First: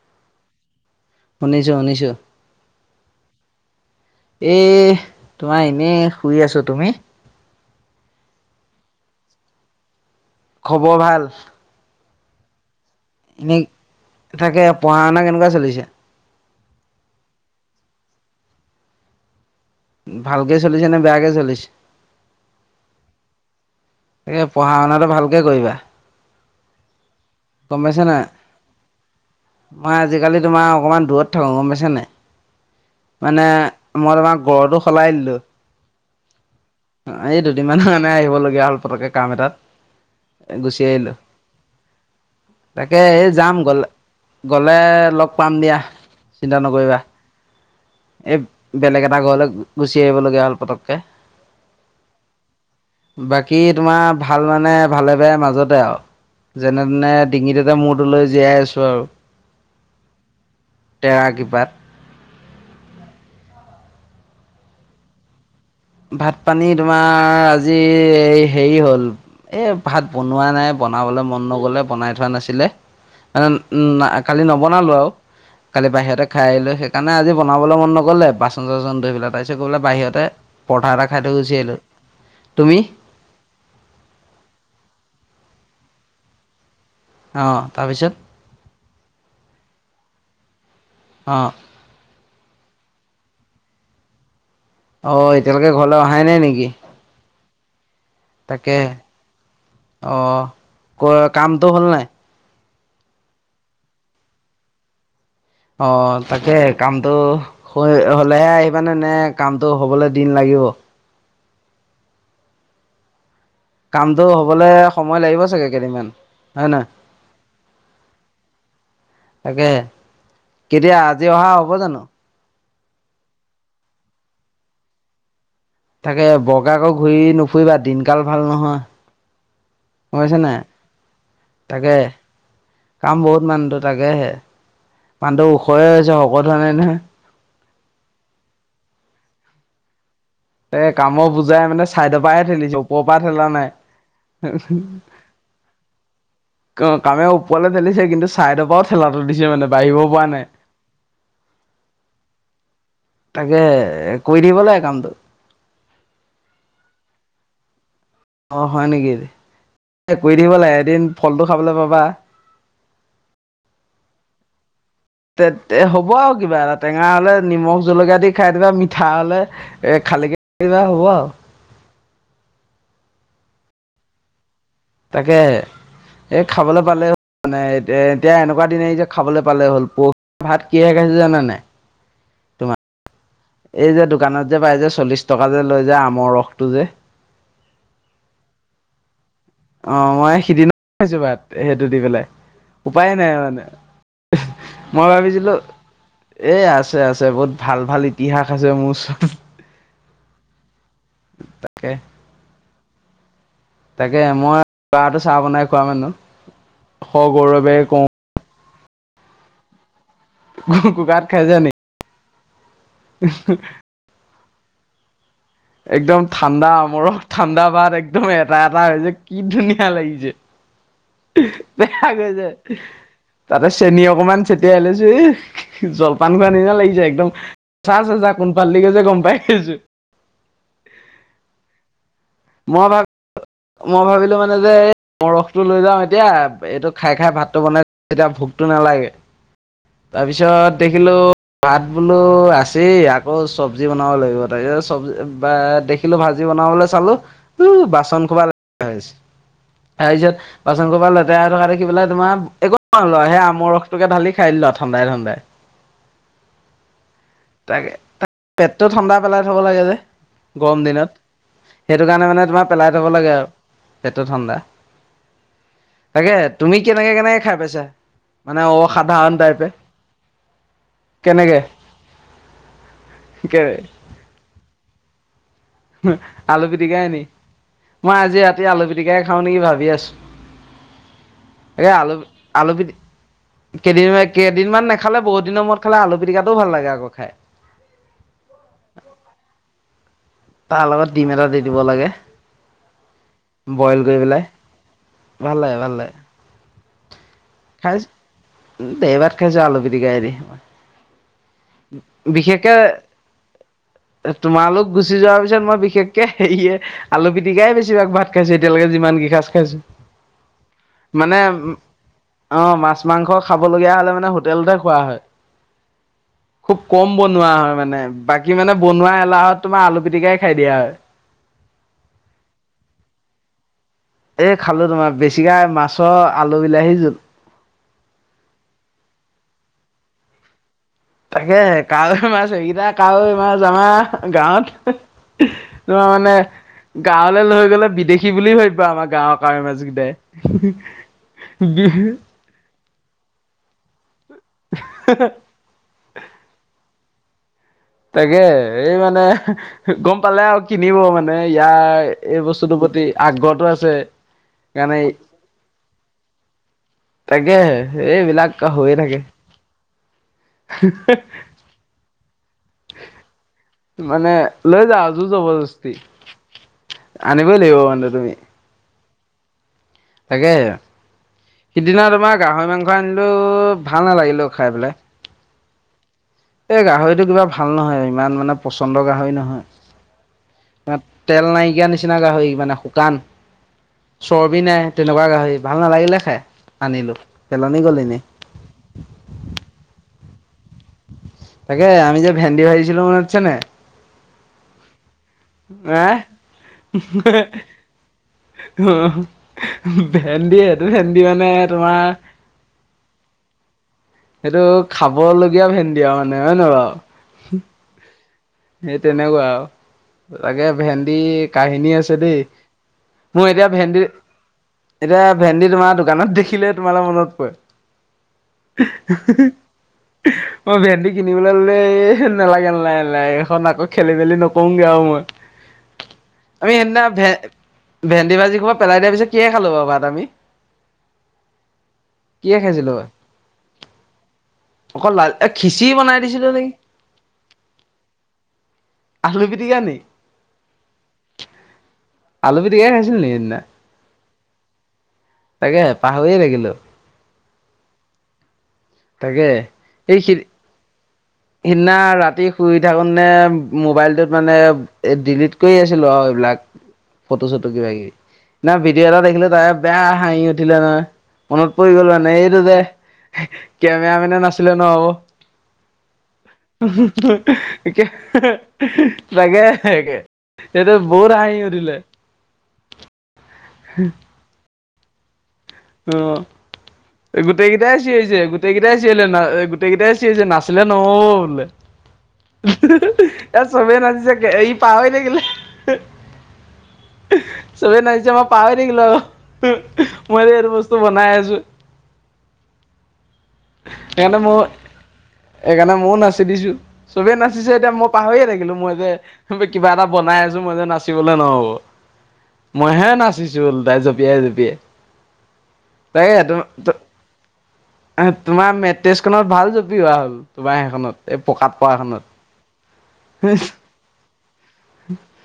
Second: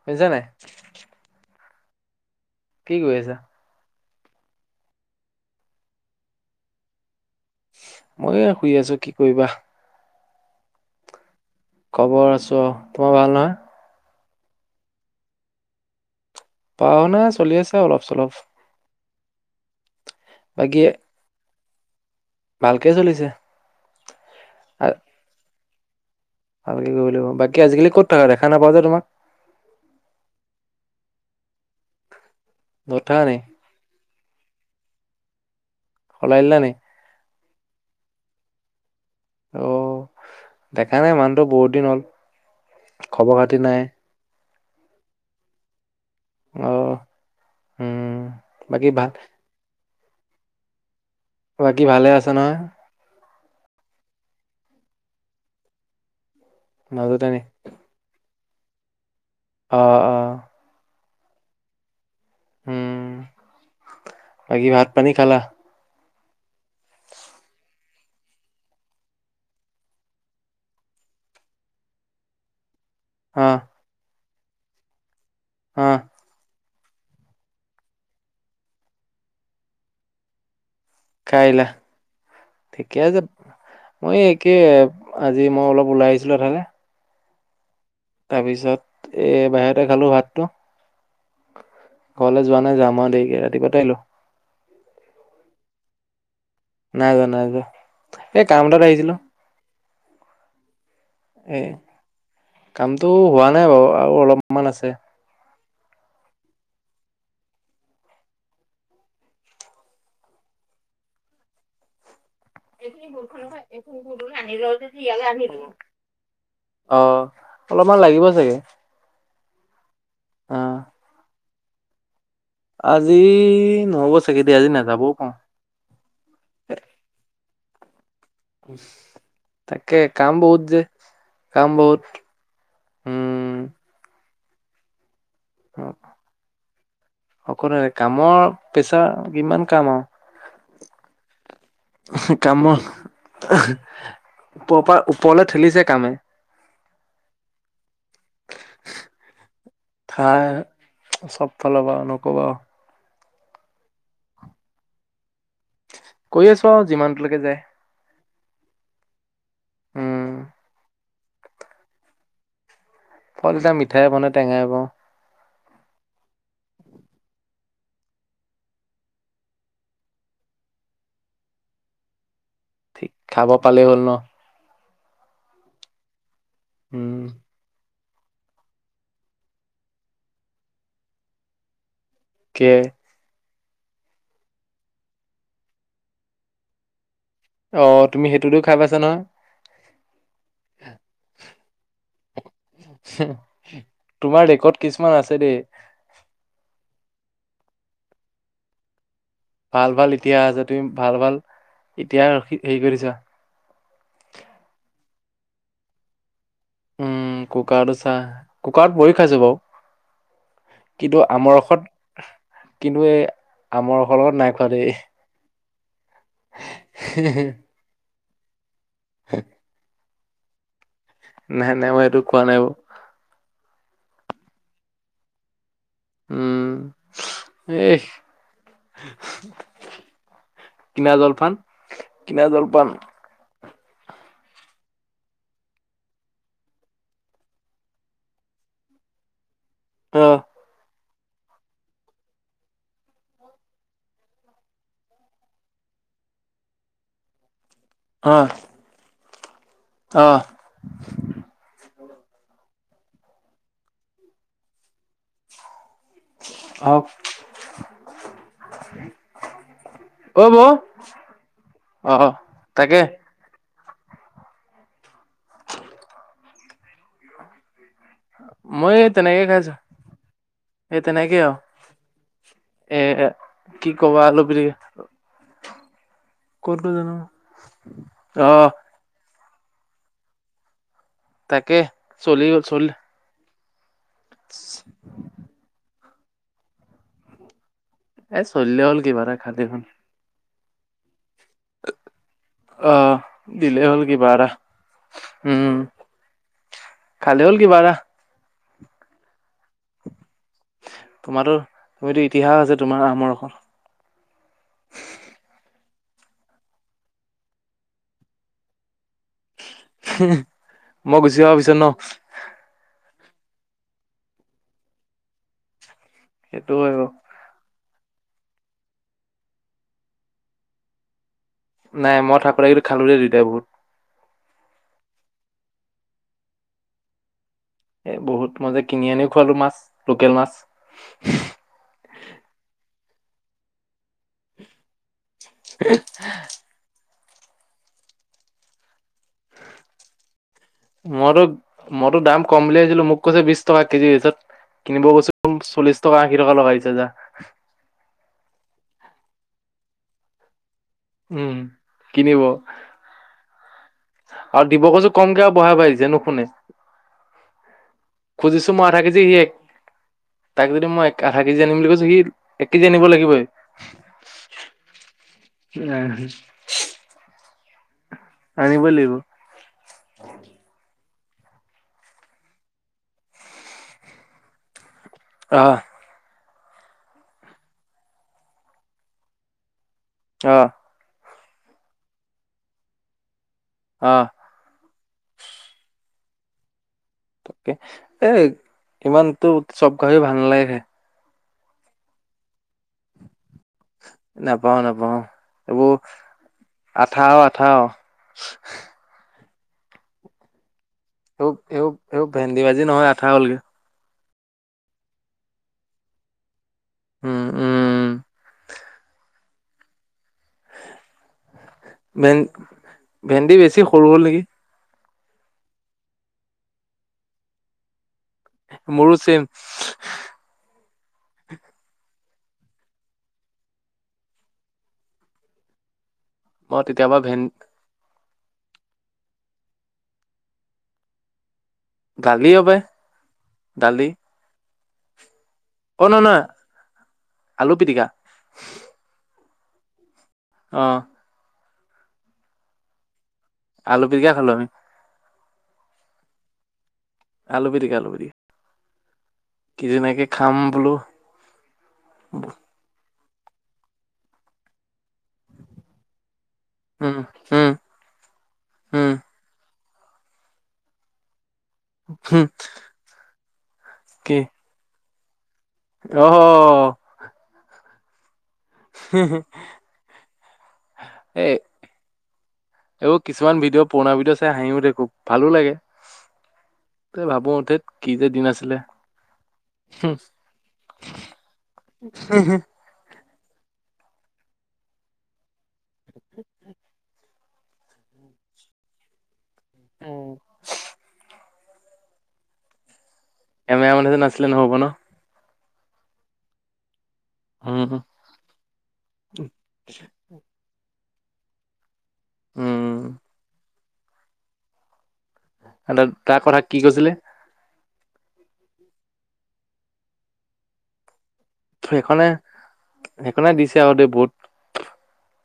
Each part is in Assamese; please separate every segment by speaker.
Speaker 1: শুনিছা নাই
Speaker 2: শুনিছোঁ শুনিছোঁ
Speaker 1: কি কৰি আছা
Speaker 2: এ তোমাৰ এনেই শুই আছো তুমি
Speaker 1: মই এ শুই আছোঁ কি কৰিবা
Speaker 2: খবৰ ভাল
Speaker 1: খবৰ আছোঁ আৰু তোমাৰ ভাল নহয়
Speaker 2: এনেই তাকে পঢ়া শুনা কেনেকুৱা চলিছে
Speaker 1: পঢ়া শুনা চলি আছে অলপ চলপ
Speaker 2: ভালকে
Speaker 1: বাকী
Speaker 2: চলিছে নে বেয়াকে চলিছে
Speaker 1: ভালকে চলিছে
Speaker 2: এ পঢ়া
Speaker 1: আ-
Speaker 2: শুনাটো ভালকে কৰিবা
Speaker 1: ভালকে কৰিব লাগিব। বাকী
Speaker 2: গম
Speaker 1: আজিকালি
Speaker 2: পাইছা
Speaker 1: ক'ত
Speaker 2: নাই
Speaker 1: থাকা দেখা নাপাওঁ যে তোমাক
Speaker 2: মই আজিকালি তোমাৰ অকমান দূৰত থাকো গম পাইছা নাই
Speaker 1: দূৰত থাকা
Speaker 2: মানে
Speaker 1: নেকি
Speaker 2: মই তোমাক গড়টো সলাই দিলো
Speaker 1: সলাই দিলা নেকি?
Speaker 2: এই দুদিনমান কাৰণে আহিবলগীয়া হ'ল পতককে কাম
Speaker 1: অ
Speaker 2: এটাত গুচি
Speaker 1: দেখা নাই
Speaker 2: আহিলো
Speaker 1: মানুহটো বহুত দিন হ'ল
Speaker 2: তাকে এই
Speaker 1: খবৰ খাতি
Speaker 2: যাম
Speaker 1: নাই
Speaker 2: গ'লে গ'লে লগ পাম দিয়া চিন্তা
Speaker 1: অ
Speaker 2: নকৰিবা
Speaker 1: উম
Speaker 2: এই
Speaker 1: বাকী
Speaker 2: বেলেগ
Speaker 1: ভাল
Speaker 2: এটা ঘৰলৈ গুচি আহিব লগীয়া হ'ল পতককে
Speaker 1: বাকী ভালে আছ নহয়
Speaker 2: বাকী তোমাৰ ভাল মানে ভালে বেয়া মাজতে আৱ যেনে তেনে
Speaker 1: মাজতে নি
Speaker 2: ডিঙিটোতে মূৰটো লৈ জীয়াই আছোঁ আৰু
Speaker 1: অহ অহ।
Speaker 2: তেৰা কীপাট।
Speaker 1: উম বাকী ভাত পানী খালা।
Speaker 2: ভাত পানী তোমাৰ আজি এই হেৰি হ'ল এ ভাত বনোৱা নাই বনাম। খাবলৈ মন নগ'লে বনাই থোৱা নাছিলে।
Speaker 1: অ
Speaker 2: মানে উম কালি নবনালো আৰু
Speaker 1: অ
Speaker 2: কালি বাহিৰতে খাই লৈ। সেইকাৰণে আজি বাবলৈ মন নগলে বাচন চাচন ধুই পেলাই তাৰপিছত বাহিৰতে। পৰঠা এটা থৈ
Speaker 1: খাই
Speaker 2: গুচি
Speaker 1: আহিলা,
Speaker 2: আহিলো। তুমি?
Speaker 1: ঠিকে আছে মই একে। আজি মই অলপ ওলাই আহিছিলো এঠাইলে।
Speaker 2: অ। তাৰপিছত
Speaker 1: তাৰ পিছত এ বাহিৰতে খালো ভাতটো।
Speaker 2: অ।
Speaker 1: ঘৰলৈ যোৱা নাই যাম আৰু দেৰিকে ৰাতিপুৱাতে আহিলো।
Speaker 2: অ এতিয়ালৈকে ঘৰলৈ অহাই নাই নেকি।
Speaker 1: নাই যোৱা নাই যোৱা। এ কাম এটাত আহিছিলো।
Speaker 2: অ ক কামটো হ'ল নাই।
Speaker 1: কামতটো হোৱা নাই বাৰু আৰু অলপমান আছে।
Speaker 2: অ তাকে কামতটো, হৈ হলেহে আহিবানে নে কামতটো হবলৈ দিন লাগি। দিব।
Speaker 1: এইখিনি।
Speaker 2: কামটো হবলে সময় লাগিব চাগে কেইদিনমান। হয় নহয়
Speaker 1: অহ অলপমান লাগিব চাগে।
Speaker 2: তাকে,
Speaker 1: অ
Speaker 2: কেতিয়া আজি অহা হ'ব জানো।
Speaker 1: আজি নহব চাগেদি আজি নাযাবও পাৰো।
Speaker 2: তাকে বগা আকৌ ঘূৰি নুফুৰিবা দিন। গাল ভাল নহয়,
Speaker 1: তাকে কাম
Speaker 2: বুজিছে ন
Speaker 1: বহুত যে কাম
Speaker 2: তাকে।
Speaker 1: বহুত
Speaker 2: কাম বহুত
Speaker 1: উম
Speaker 2: মানুহটো তাকেহে। মানুহটো ওখয়ে হৈছে সকলো ধৰণে নহয়।
Speaker 1: কামৰ পেচাৰ কিমান কাম আৰু।
Speaker 2: এ কাম বজ। জাই মানে চাইডৰ পৰাহে ঠেলিছে
Speaker 1: কামৰ
Speaker 2: ওপৰৰ পৰা ঠেলা নাই।
Speaker 1: ওপৰপা ওপৰলে ঠেলিছে কামে
Speaker 2: অ কামে ওপৰালে ঠেলিছে কিন্তু চাইদৰ পৰাও ঠেলাটো দিছে মানে। বাঢ়িব পৰা নাই
Speaker 1: খাই চব ফালৰ বা নকবাও।
Speaker 2: তাকে কৰি দিব ল কামটো।
Speaker 1: কৈ আছো আৰু যিমানটোলৈকে যায়।
Speaker 2: অ হয় নেকি কৰি
Speaker 1: উম
Speaker 2: দিব লাগে এদিন ফলটো খাবলৈ পাবা।
Speaker 1: ফল এটা মিঠাই ব নে টেঙাই পাওঁ।
Speaker 2: তে হ'ব আৰু কিবা এটা টেঙা হলে নিমখ জলকীয়া দি খাই দিবা মিঠা হলে এ খালি। কো হোৱা।
Speaker 1: ঠিক খাব পালেই হ'ল ন।
Speaker 2: তাকে, এই খাবলৈ পালে
Speaker 1: উম
Speaker 2: মানে। তে এতিয়া এনেকুৱা দিন যে খাবলৈ পালে হ'ল পৰহ, ভাত কি শে খাইছে জানে নাই।
Speaker 1: কে।
Speaker 2: তোমাৰ এই যে দোকানত যে পাই যে চল্লিশ টকা যে লৈ যায় আমৰ ৰসটো যে।
Speaker 1: অ তুমি সেইটোতো খাই পাইছা নহয়।
Speaker 2: অ মই সিদিনাছো, বাত সেইটো দি পেলাই। উপায়ে নাই মানে,
Speaker 1: তোমাৰ ৰেকৰ্ড
Speaker 2: মই
Speaker 1: কিছুমান আছে
Speaker 2: ভাবিছিলো
Speaker 1: দেই
Speaker 2: এ আছ। আছে আছে বহুত ভাল ভাল ইতিহাসত আছে মোৰ ওচৰত।
Speaker 1: ভাল ভাল, ইতিহাস আছে তুমি ভাল ভাল
Speaker 2: তাকে
Speaker 1: ইতিহাসি হেৰি কৰিছা।
Speaker 2: তাকে মই লৰাটো চাহ বনাই খোৱা মানো।
Speaker 1: উম কুকাৰতো চাহ কুকাৰত বহি খাইছো বাৰু কিন্তু
Speaker 2: কুকাৰত খাই
Speaker 1: আমৰ
Speaker 2: যে
Speaker 1: ৰসত
Speaker 2: নেকি?
Speaker 1: কিন্তু এই, আমাৰ ৰসৰ নাই খালেই।
Speaker 2: একদম ঠাণ্ডা আমৰ ৰস ঠাণ্ডা পাত একদম এটা এটা হৈ যে কি ধুনীয়া লাগিছে।
Speaker 1: নাই নাই মই
Speaker 2: বেয়া
Speaker 1: এইটো
Speaker 2: কৈ
Speaker 1: খোৱা
Speaker 2: যে
Speaker 1: নাই বাৰু
Speaker 2: তাতে চেনী অকমান চটিয়াই লৈছো এ। জলপান খ আনি না
Speaker 1: উম
Speaker 2: লাগিছে একদমঁচা,
Speaker 1: এই
Speaker 2: চা যা কোনোফালেই দি যে গম পাই সো।
Speaker 1: কিনা জলপান, কিনা
Speaker 2: মই
Speaker 1: জলপান।
Speaker 2: ভাব মই ভাবিলো মানে যে এই ম ৰসটো লৈ যাওঁ এতিয়া এইটো খাই খাই ভাতটো বনাই এতিয়া ভ। নালাগে,
Speaker 1: অ
Speaker 2: তাৰপিছত দেখিলো। ভাত বোলো আছি আকৌ চব্জি বনাব লাগিব তাক চব্জি বা দেখিলো ভাল। ভাজি বনাব চালোঁ উ বাচন।
Speaker 1: অ
Speaker 2: তাৰ
Speaker 1: অ
Speaker 2: পিছত বাচন কবা লেতেৰা থকালে তোমাৰ। ল সেই আমৰ ৰসটোকে ঢালি খাই ল ঠাণ্ডাই ঠাণ্ডাই।
Speaker 1: হক।
Speaker 2: তাকে পেটটো ঠাণ্ডা পেলাই থ'ব লাগে যে,
Speaker 1: অ বৌ
Speaker 2: গৰম দিনত। সেইটো
Speaker 1: অ
Speaker 2: কাৰণে মানে তোমাৰ পেলাই
Speaker 1: তাকে
Speaker 2: থব লাগে আৰু। পেটটো ঠাণ্ডা তাকে তুমি কেনেকে কেনেকে খাই পাইছা। মানে
Speaker 1: মই এই
Speaker 2: অসাধাৰণ
Speaker 1: তেনেকে
Speaker 2: টাইপে
Speaker 1: খাইছো এই তেনেকেই আৰু
Speaker 2: কেনেকে।
Speaker 1: এ কি কবা আলু পিটিকা।
Speaker 2: আলু
Speaker 1: ক'ত গ'ল
Speaker 2: পিটিকাই
Speaker 1: জানো
Speaker 2: নি মই আজি ৰাতি
Speaker 1: আহ
Speaker 2: আলু পিটিকাই খাই খাওঁ নেকি ভাবি আছো
Speaker 1: তাকে
Speaker 2: এই আলু,
Speaker 1: চলি গ'ল
Speaker 2: আলু
Speaker 1: চল
Speaker 2: পিটি কেইদিন কেইদিনমান নেখালে বহুত দিনৰ মূৰত খালে আলু পিটকাটোও ভাল লাগে আকৌ খাই।
Speaker 1: এ চলিলে হ'ল কিবা এটা খালে হ'ল
Speaker 2: তাৰ লগত ডিম এটা দি দিব লাগে।
Speaker 1: আহ দিলে
Speaker 2: বইল
Speaker 1: হ'ল
Speaker 2: কৰি
Speaker 1: কিবা
Speaker 2: পেলাই
Speaker 1: এটা
Speaker 2: ভাল
Speaker 1: উম
Speaker 2: লাগে, ভাল লাগে।
Speaker 1: খালে হ'ল কি এটা।
Speaker 2: উ ধেই ভাত খাইছো আলু পিটিকাই দি।
Speaker 1: তোমাৰটো তুমিতো ইতিহাস আছে তোমাৰ আমৰখন।
Speaker 2: এ তোমালোক গুচি যোৱাৰ পিছত মই বিশেষকে সেয়ে আলু পিটিকাই বেছিভাগ ভাত খাইছো এতিয়ালৈকে যিমান কি সাঁজ খাইছো।
Speaker 1: মই
Speaker 2: মানে
Speaker 1: গুচি আহা পিছত ন।
Speaker 2: অ মাছ মাংস খাবলগীয়া হ'লে মানে হোটেলতে খোৱা হয়।
Speaker 1: সেইটো
Speaker 2: খুব
Speaker 1: হয় বাৰু
Speaker 2: কম বনোৱা হয় মানে। বাকী মানে বনোৱা এলাহত তোমাৰ আলু পিটিকাই খাই দিয়া হয়।
Speaker 1: নাই মই থাকোঁতে কিন্তু খালোঁ দেই দুইটাই বহুত।
Speaker 2: এ খালোঁ তোমাৰ বেছিকাই মাছৰ আলু বিলাহী জোল।
Speaker 1: এ বহুত মই যে কিনি আনি খোৱালো মাছ লোকেল মাছ।
Speaker 2: তাকে কাৱৈ মাছ, সেইকেইটা কাৱৈ মাছ আমাৰ গাঁৱত তোমাৰ মানে গাঁৱলৈ লৈ গ'লে বিদেশী বুলি ভাবিব আমাক। গাঁৱৰ কাৰৈ মাছ কেইটাই।
Speaker 1: ছিলো মোক কৈছে বিশ টকা কেজি তাৰপিছত কিনিব গৈছো চল্লিশ টকা আশী টকা লগাই দিছে যা।
Speaker 2: তাকে এই মানে গম পালে আৰু কিনিব মানে
Speaker 1: উম
Speaker 2: ইয়াৰ এই
Speaker 1: কিনিব
Speaker 2: বস্তুটোৰ প্ৰতি আগ্ৰত
Speaker 1: আৰু দিব কজু কমকে আৰু বঢ়া বাঢ়িছে নুশুনে।
Speaker 2: তাকে এইবিলাক
Speaker 1: খুজিছো মই
Speaker 2: হৈয়ে
Speaker 1: আধা
Speaker 2: থাকে।
Speaker 1: কেজি সি এক তাক যদি মই আধা কেজি আনিম বুলি কৈছো সি এক কেজি আনিব লাগিবই
Speaker 2: মানে লৈ যা আজোৰ জবৰদস্তি। আনিবই লাগিব মা
Speaker 1: আনিবই লাগিব।
Speaker 2: তাকে- সিদিনা তোমাৰ গাহৰি মাংস আনিলো ভাল নালাগিলে খাই পেলাই।
Speaker 1: অ
Speaker 2: এই গাহৰিটো কিবা ভাল নহয় ইমান মানে পচন্দ গাহৰি নহয়।
Speaker 1: অ
Speaker 2: তেল নাইকিয়াৰ নিচিনা গাহৰি মানে শুকান
Speaker 1: আহ
Speaker 2: চৰ্বি নাই। তেনেকুৱা গাহৰি ভাল নালাগিলে খাই। আনিলো
Speaker 1: ত
Speaker 2: পেলনি গ'ল এনেই
Speaker 1: এ ইমানতো চব গাহৰি ভাল নালাগে খাই।
Speaker 2: তাকে আমি যে ভেণ্ডি ভাজিছিলো মনত আছে নাই?
Speaker 1: নাপাও নাপাও এইবোৰ, আঠাও আঠাও।
Speaker 2: [unintelligible] ভেন্দিয়েত
Speaker 1: এইবো এইবো এইবোৰ ভেন্দি ভাজি নহয় আঠা হ'লগে।
Speaker 2: সেইটো খাব লগীয়া ভেন্দি আও মানে হয় নহয় বাওঁ।
Speaker 1: উম উম
Speaker 2: সে তেনেকুৱা আও তাগে ভেন্দি কাহিনী আছে
Speaker 1: ভে
Speaker 2: দেই, মোৰ
Speaker 1: ভেন্দি
Speaker 2: এতিয়া
Speaker 1: বেছি
Speaker 2: ভেন্দিৰ
Speaker 1: সৰু হ'ল নেকি
Speaker 2: এতিয়া ভেন্দি তোমাৰ দোকানত দেখিলে তোমালে মনত পৰে।
Speaker 1: মোৰো ছেম
Speaker 2: [unintelligible] অ ভেন্দি কিনিবলৈ ল'লে নেলাগে নেলাগে আকৌ খেলি মেলি নকওগে আউ মই, আমি
Speaker 1: মই
Speaker 2: সেদিনা
Speaker 1: তেতিয়াবা
Speaker 2: ভে ভেন্দি ভাজি ক'ৰবাত পেলাই দিয়া পিছত কিহে খালো বাউ ভাত আমি
Speaker 1: দালি
Speaker 2: কিহে
Speaker 1: হপাই,
Speaker 2: খাইছিলো বাৰু
Speaker 1: দালি
Speaker 2: অকল লাল এ খিচি
Speaker 1: অ
Speaker 2: বনাই
Speaker 1: নহয় নহয়
Speaker 2: দিছিলোঁ নেকি!
Speaker 1: আলু পিটিকা
Speaker 2: আলু পিটিকা নি
Speaker 1: অৱ
Speaker 2: আলু পিটিকাই খাইছিলো নি সেইদিনা
Speaker 1: আলু পিটিকা খালো আমি
Speaker 2: তাকে পাহইএ থাকিলো
Speaker 1: আলু পিটিকা আলু পিটিকা
Speaker 2: তাকে
Speaker 1: কি
Speaker 2: সেই
Speaker 1: ধুনীয়াকে
Speaker 2: খিনি
Speaker 1: খাম বোলো
Speaker 2: সিদিনা ৰাতি শুই থাকো নে মোৱাইলটোত মানে ডিলিট কৰি আছিলো আউ এইবিলাক
Speaker 1: উম
Speaker 2: ফটো
Speaker 1: উম
Speaker 2: চটো কিবা কিবি না ভিডিঅ'
Speaker 1: উম
Speaker 2: এটা দেখিলো তাৰে বেয়া হাঁহি উঠিলে নহয়। মনত পৰি গ'ল মানে
Speaker 1: হুম
Speaker 2: এইটো যে কেমেৰা
Speaker 1: কি
Speaker 2: মেনে নাছিলে নাছিলে অ
Speaker 1: অ
Speaker 2: [inaudible] তাকে সেটোত বহুত
Speaker 1: এ
Speaker 2: হাঁহি উঠিলে।
Speaker 1: এইবোৰ কিছুমান ভিডিঅ' পুৰণা ভিডিঅ' চাই হাঁহিও খুব ভালো লাগে।
Speaker 2: [unintelligible]
Speaker 1: ত ভাবো
Speaker 2: গোটেই
Speaker 1: ধেত
Speaker 2: কেইটাই
Speaker 1: কি যে
Speaker 2: চিঞৰিছে
Speaker 1: দিন আছিলে
Speaker 2: গোটেই কেইটাই চিঞৰিলে না গোটেই কেইটাই চিঞৰিছে নাছিলে নহ'ল।
Speaker 1: [unintelligible]
Speaker 2: ইয়াত চবে নাচিছে ই পাহই থাকিলে।
Speaker 1: [unintelligible]
Speaker 2: চবেই নাচিছে মই পাহই থাকিলো আও মই যে এইটো বস্তু বনাই আছোঁ
Speaker 1: কেমেৰা মেন এজন আছিলে নহয় ওৱন ৰ
Speaker 2: সেইকাৰে ময়ো নাচি দিছোঁ চবে নাচিছে
Speaker 1: উম
Speaker 2: এতিয়া মই পাহৰিয়ে থাকিলো মই যে কিবা এটা বনাই আছো মই যে নাচ নাচিবলৈ নহ'ব
Speaker 1: উম
Speaker 2: মইহে নাচিছোল তাই জঁপিয়াই জঁপিয়াই
Speaker 1: এ
Speaker 2: তাকে
Speaker 1: তাৰ কথা কি কৈছিলে।
Speaker 2: তোমাৰ মেট্ৰেজ খত ভাল জপিওৱা হ'ল তোমাৰ সেইখনত এই পকাত
Speaker 1: সেইখনে সেইখনে
Speaker 2: পৱাখনত
Speaker 1: দিছে আৰু দেই বহুত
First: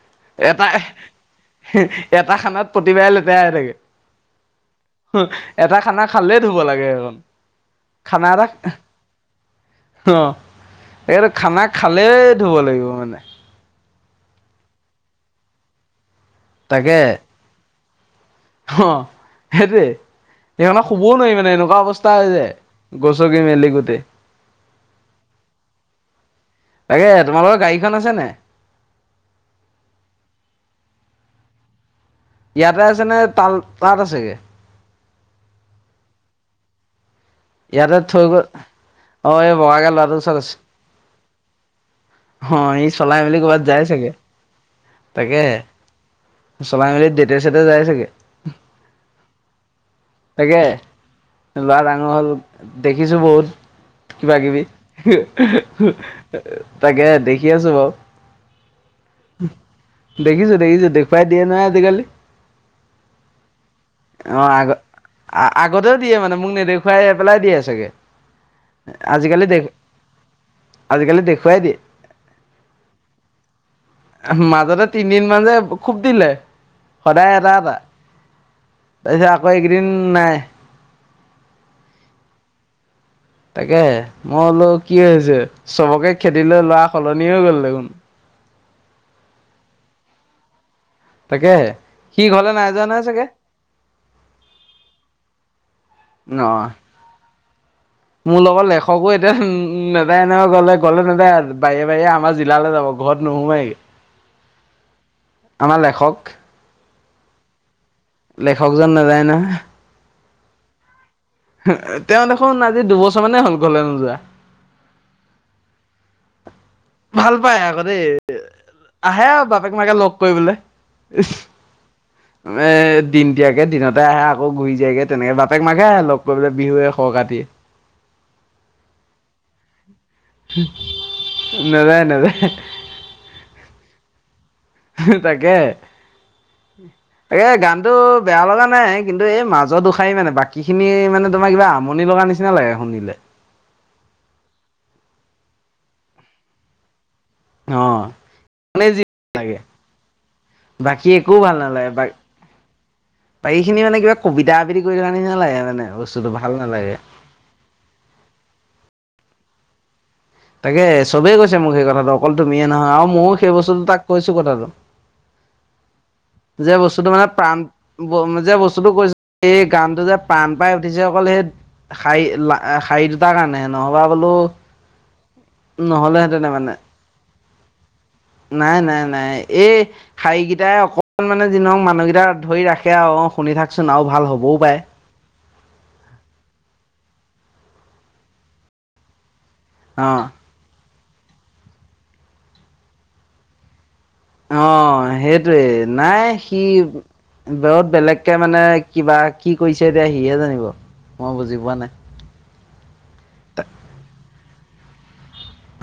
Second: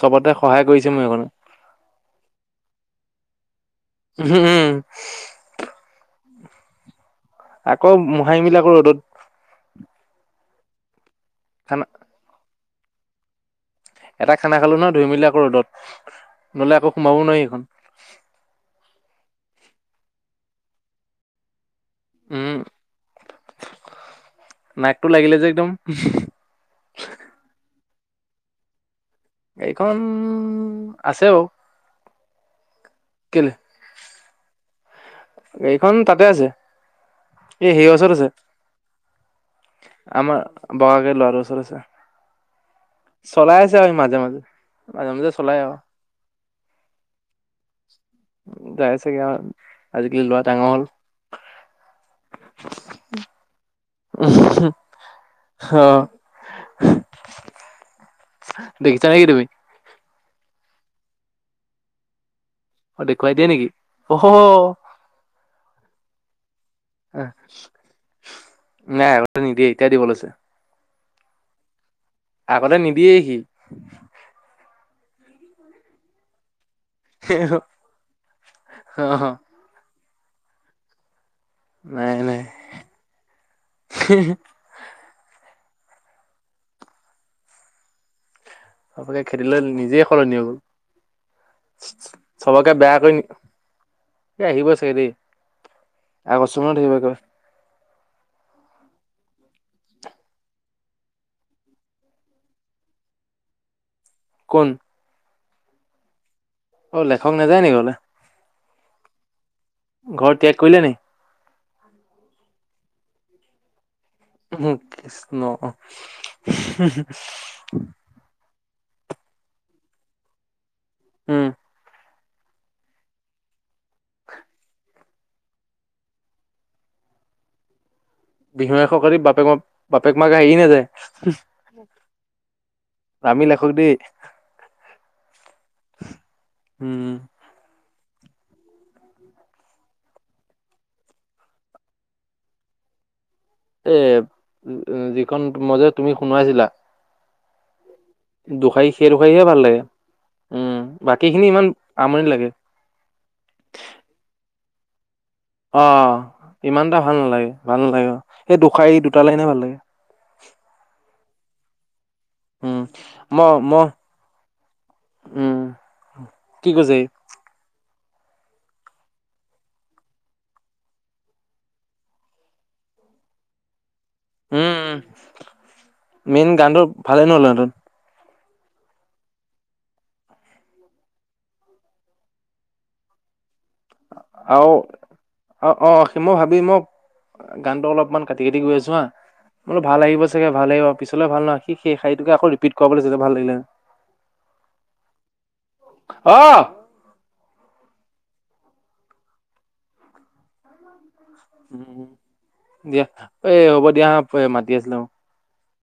Speaker 1: চবতে সহায় কৰিছে মোক সেইখনে
Speaker 2: এটাই এটা খানত প্ৰতিবাই লেতেয়াই হৈ থাকে
Speaker 1: উম উম
Speaker 2: ভালে ধুব লাগে। এখন
Speaker 1: আকৌ
Speaker 2: খানা
Speaker 1: মোহাৰি
Speaker 2: এটা
Speaker 1: মেলি আকৌ ৰ'দত
Speaker 2: অ' এইটো খানা খালেই ধুব লাগিব মানে।
Speaker 1: এটা খানা খালো ন ধুই মেলি আকৌ ৰ'দত নহ'লে আকৌ
Speaker 2: তাকে
Speaker 1: সোমাবও নোৱাৰি সেইখন।
Speaker 2: অ' সেইটোয়ে সেইকাৰে শুবও নোৱাৰি মানে এনেকুৱা অৱস্থ তা হৈ যায়
Speaker 1: উম
Speaker 2: গচকি মেলি গোতে।
Speaker 1: নাকটো লাগিলে যে একদম।
Speaker 2: খন আছে নাই?
Speaker 1: এইখন আছে বাও।
Speaker 2: ইয়াতে আছে নে তাল তাত আছেগে।
Speaker 1: গাড়ীখন তাতে আছে। এই হেৰিৰ
Speaker 2: ইয়াতে
Speaker 1: ওচৰত
Speaker 2: থৈ
Speaker 1: আছে
Speaker 2: গ'ল অ' এই বগাকে লৰাটো ওচৰত
Speaker 1: আমাৰ
Speaker 2: আছে।
Speaker 1: বগাকে ল'ৰাটোৰ ওচৰত আছে
Speaker 2: অ' সি চলাই মেলি কৰ'বাত
Speaker 1: আছে
Speaker 2: যায়
Speaker 1: আৰু
Speaker 2: চাগে।
Speaker 1: মাজে মাজে মাজে মাজে
Speaker 2: তাকে
Speaker 1: চলাই আৰু
Speaker 2: চলাই মেলি দেতে চেতে যাই চাগে।
Speaker 1: যাই চাগে আৰু আজিকালি ল'ৰা
Speaker 2: তাকে
Speaker 1: ডাঙৰ হ'ল
Speaker 2: লৰা ডাঙৰ হ'ল দেখিছো বহুত। কিবা কিবি
Speaker 1: অ
Speaker 2: তাকে দেখি আছো বাও
Speaker 1: দেখিছা নেকি তুমি?
Speaker 2: দেখিছো দেখিছো। দেখুৱাই দিয়া নহয় আজিকালি।
Speaker 1: অ দেখুৱাই দিয়ে নেকি অহ
Speaker 2: অ' আগ আগতেও দিয়ে মানে মোক নেদেখা পেলাই দিয়ে চাগে।
Speaker 1: নাই
Speaker 2: আজি
Speaker 1: আগতে
Speaker 2: কালি দেখ
Speaker 1: নিদিয়ে এতিয়া দিব লৈছে
Speaker 2: আজিকালি দেখুৱাই দিয়ে।
Speaker 1: আগতে নিদিয়ে সি।
Speaker 2: তিনিদিন মান যে খুব দিলে সদায় এটা এটা।
Speaker 1: অ
Speaker 2: তাৰপিছত আকৌ এইকেইদিন নাই
Speaker 1: নাই নাই।
Speaker 2: তাকে মই বোলো কি হৈছে? চবকে খেতি ল'ৰা সলনি হৈ গ'ল দেখোন।
Speaker 1: চবকে খেদিলে নিজেই সলনি হ'ল।
Speaker 2: তাকেহে সি ঘৰলে নাই
Speaker 1: চবকে
Speaker 2: যোৱা
Speaker 1: বেয়া
Speaker 2: নহয়
Speaker 1: কৰি নি
Speaker 2: চাগে
Speaker 1: এ আহিব চাগে দেই।
Speaker 2: অ
Speaker 1: আগষ্টত মাহত আহিব একে বাৰে।
Speaker 2: মোৰ লগত লেখকো এতিয়া উম নেযায়। এনেকৈ গলে গ'লে নেযায় বাহি বাহিৰে আমাৰ জিলালৈ যাব। ঘৰত নোসোমাই গে
Speaker 1: কোন
Speaker 2: আমাৰ লেখক।
Speaker 1: অ' লেখক নাযায় নেকি ঘলে?
Speaker 2: লেখকজন নাযায় নহয়।
Speaker 1: ঘৰ ত্যাগ কৰিলে নেকি?
Speaker 2: তেওঁ দেখোন আজি দুবছৰ মানে হল ঘলে নোযোৱা।
Speaker 1: উম কৃষ্ণ।
Speaker 2: ভাল পায় আকৌ দেই আহে আৰু বাপেক মাকে লগ কৰিবলে।
Speaker 1: উম
Speaker 2: উ এ দিন দিয়াকে দিনতে আহে। আকৌ ঘূৰি যায়গে। তেনেকে বাপেক মাক আহে লগ পাই পেলাই বিহুৱে ক কাটি
Speaker 1: বিহু এশকাৰী বাপেক [inaudible] বাপেক মাকে হেৰি নাযায়।
Speaker 2: নাযায় নাযায়
Speaker 1: ৰামি [inaudible] লেখক দেই
Speaker 2: তাকে
Speaker 1: উম
Speaker 2: তাকে গানটো বেয়া লগা নাই কিন্তু এই মাজত উসাইি মানে বাকী খিনি মানে তোমাৰ কিবা আমনি লগা নিচিনা লাগে শুনিলে।
Speaker 1: এ যিখন মই যে তুমি শুনোৱাইছিলা।
Speaker 2: অ' মানে
Speaker 1: দুসাৰী
Speaker 2: যি
Speaker 1: সে দুসাৰীহে ভাল লাগে উম বাকী
Speaker 2: একো
Speaker 1: খিনি
Speaker 2: ভাল
Speaker 1: ইমান
Speaker 2: নালাগে
Speaker 1: আমনি লাগে।
Speaker 2: বা এইখিনি মানে কিবা কবিতা আবৃত্তি কৰি থকা নিচিনা লাগে
Speaker 1: অ
Speaker 2: মানে বস্তুটো ভাল
Speaker 1: ইমান
Speaker 2: নালাগে
Speaker 1: এটা ভাল নালাগে ভাল নালাগে অ সেই দুসাৰী দুটা লাইনে ভাল লাগে
Speaker 2: তাকে চবেই কৈছে মোক সেই কথাতো অকল তুমিয়ে
Speaker 1: উম
Speaker 2: নহয় আৰু ময়ো
Speaker 1: ম
Speaker 2: সেই
Speaker 1: ম
Speaker 2: বস্তুটো তাক কৈছো কথাটো
Speaker 1: উম কি
Speaker 2: যে
Speaker 1: কৈছে ই?
Speaker 2: বস্তুটো মানে প্ৰাণ যে বস্তুটো কৈছো এই গানটো যে প্ৰাণ পাই উঠিছে অকল সেই শাৰী শাৰী দুটাৰ কাৰণে হে নহ'বা বোলো
Speaker 1: উম উম
Speaker 2: নহ'লেহেঁতেনে
Speaker 1: মেইন
Speaker 2: মানে
Speaker 1: গানটো ভালে নহ'ল সেইতো
Speaker 2: নাই নাই নাই এই শাৰীকেইটাই অকন মানে যি নহওক মানুহকেইট ধৰি ৰাখে আৰু শুনি থাকে চোন আৰু ভাল হ'বও
Speaker 1: আৰু
Speaker 2: পাই
Speaker 1: অ অ সি মই ভাবি মোক গান টো অলপমান কাটি কাটি গৈ আছো হা বোলো ভাল
Speaker 2: অ
Speaker 1: লাগিব চাগে ভাল লাগিব পিছলে ভাল নহয় সেই শাৰীটোকে আকৌ ৰিপিট কৰিবলৈ যে ভাল লাগিলে
Speaker 2: আহ সেইটোৱে নাই
Speaker 1: অ',
Speaker 2: সি বহুত বেলেগকে মানে কিবা কি কৰিছে এতিয়া সিহে জানিব মই বুজি পোৱা নাই
Speaker 1: উম দিয়া এ হ'ব দিয়া মাতি আছিলে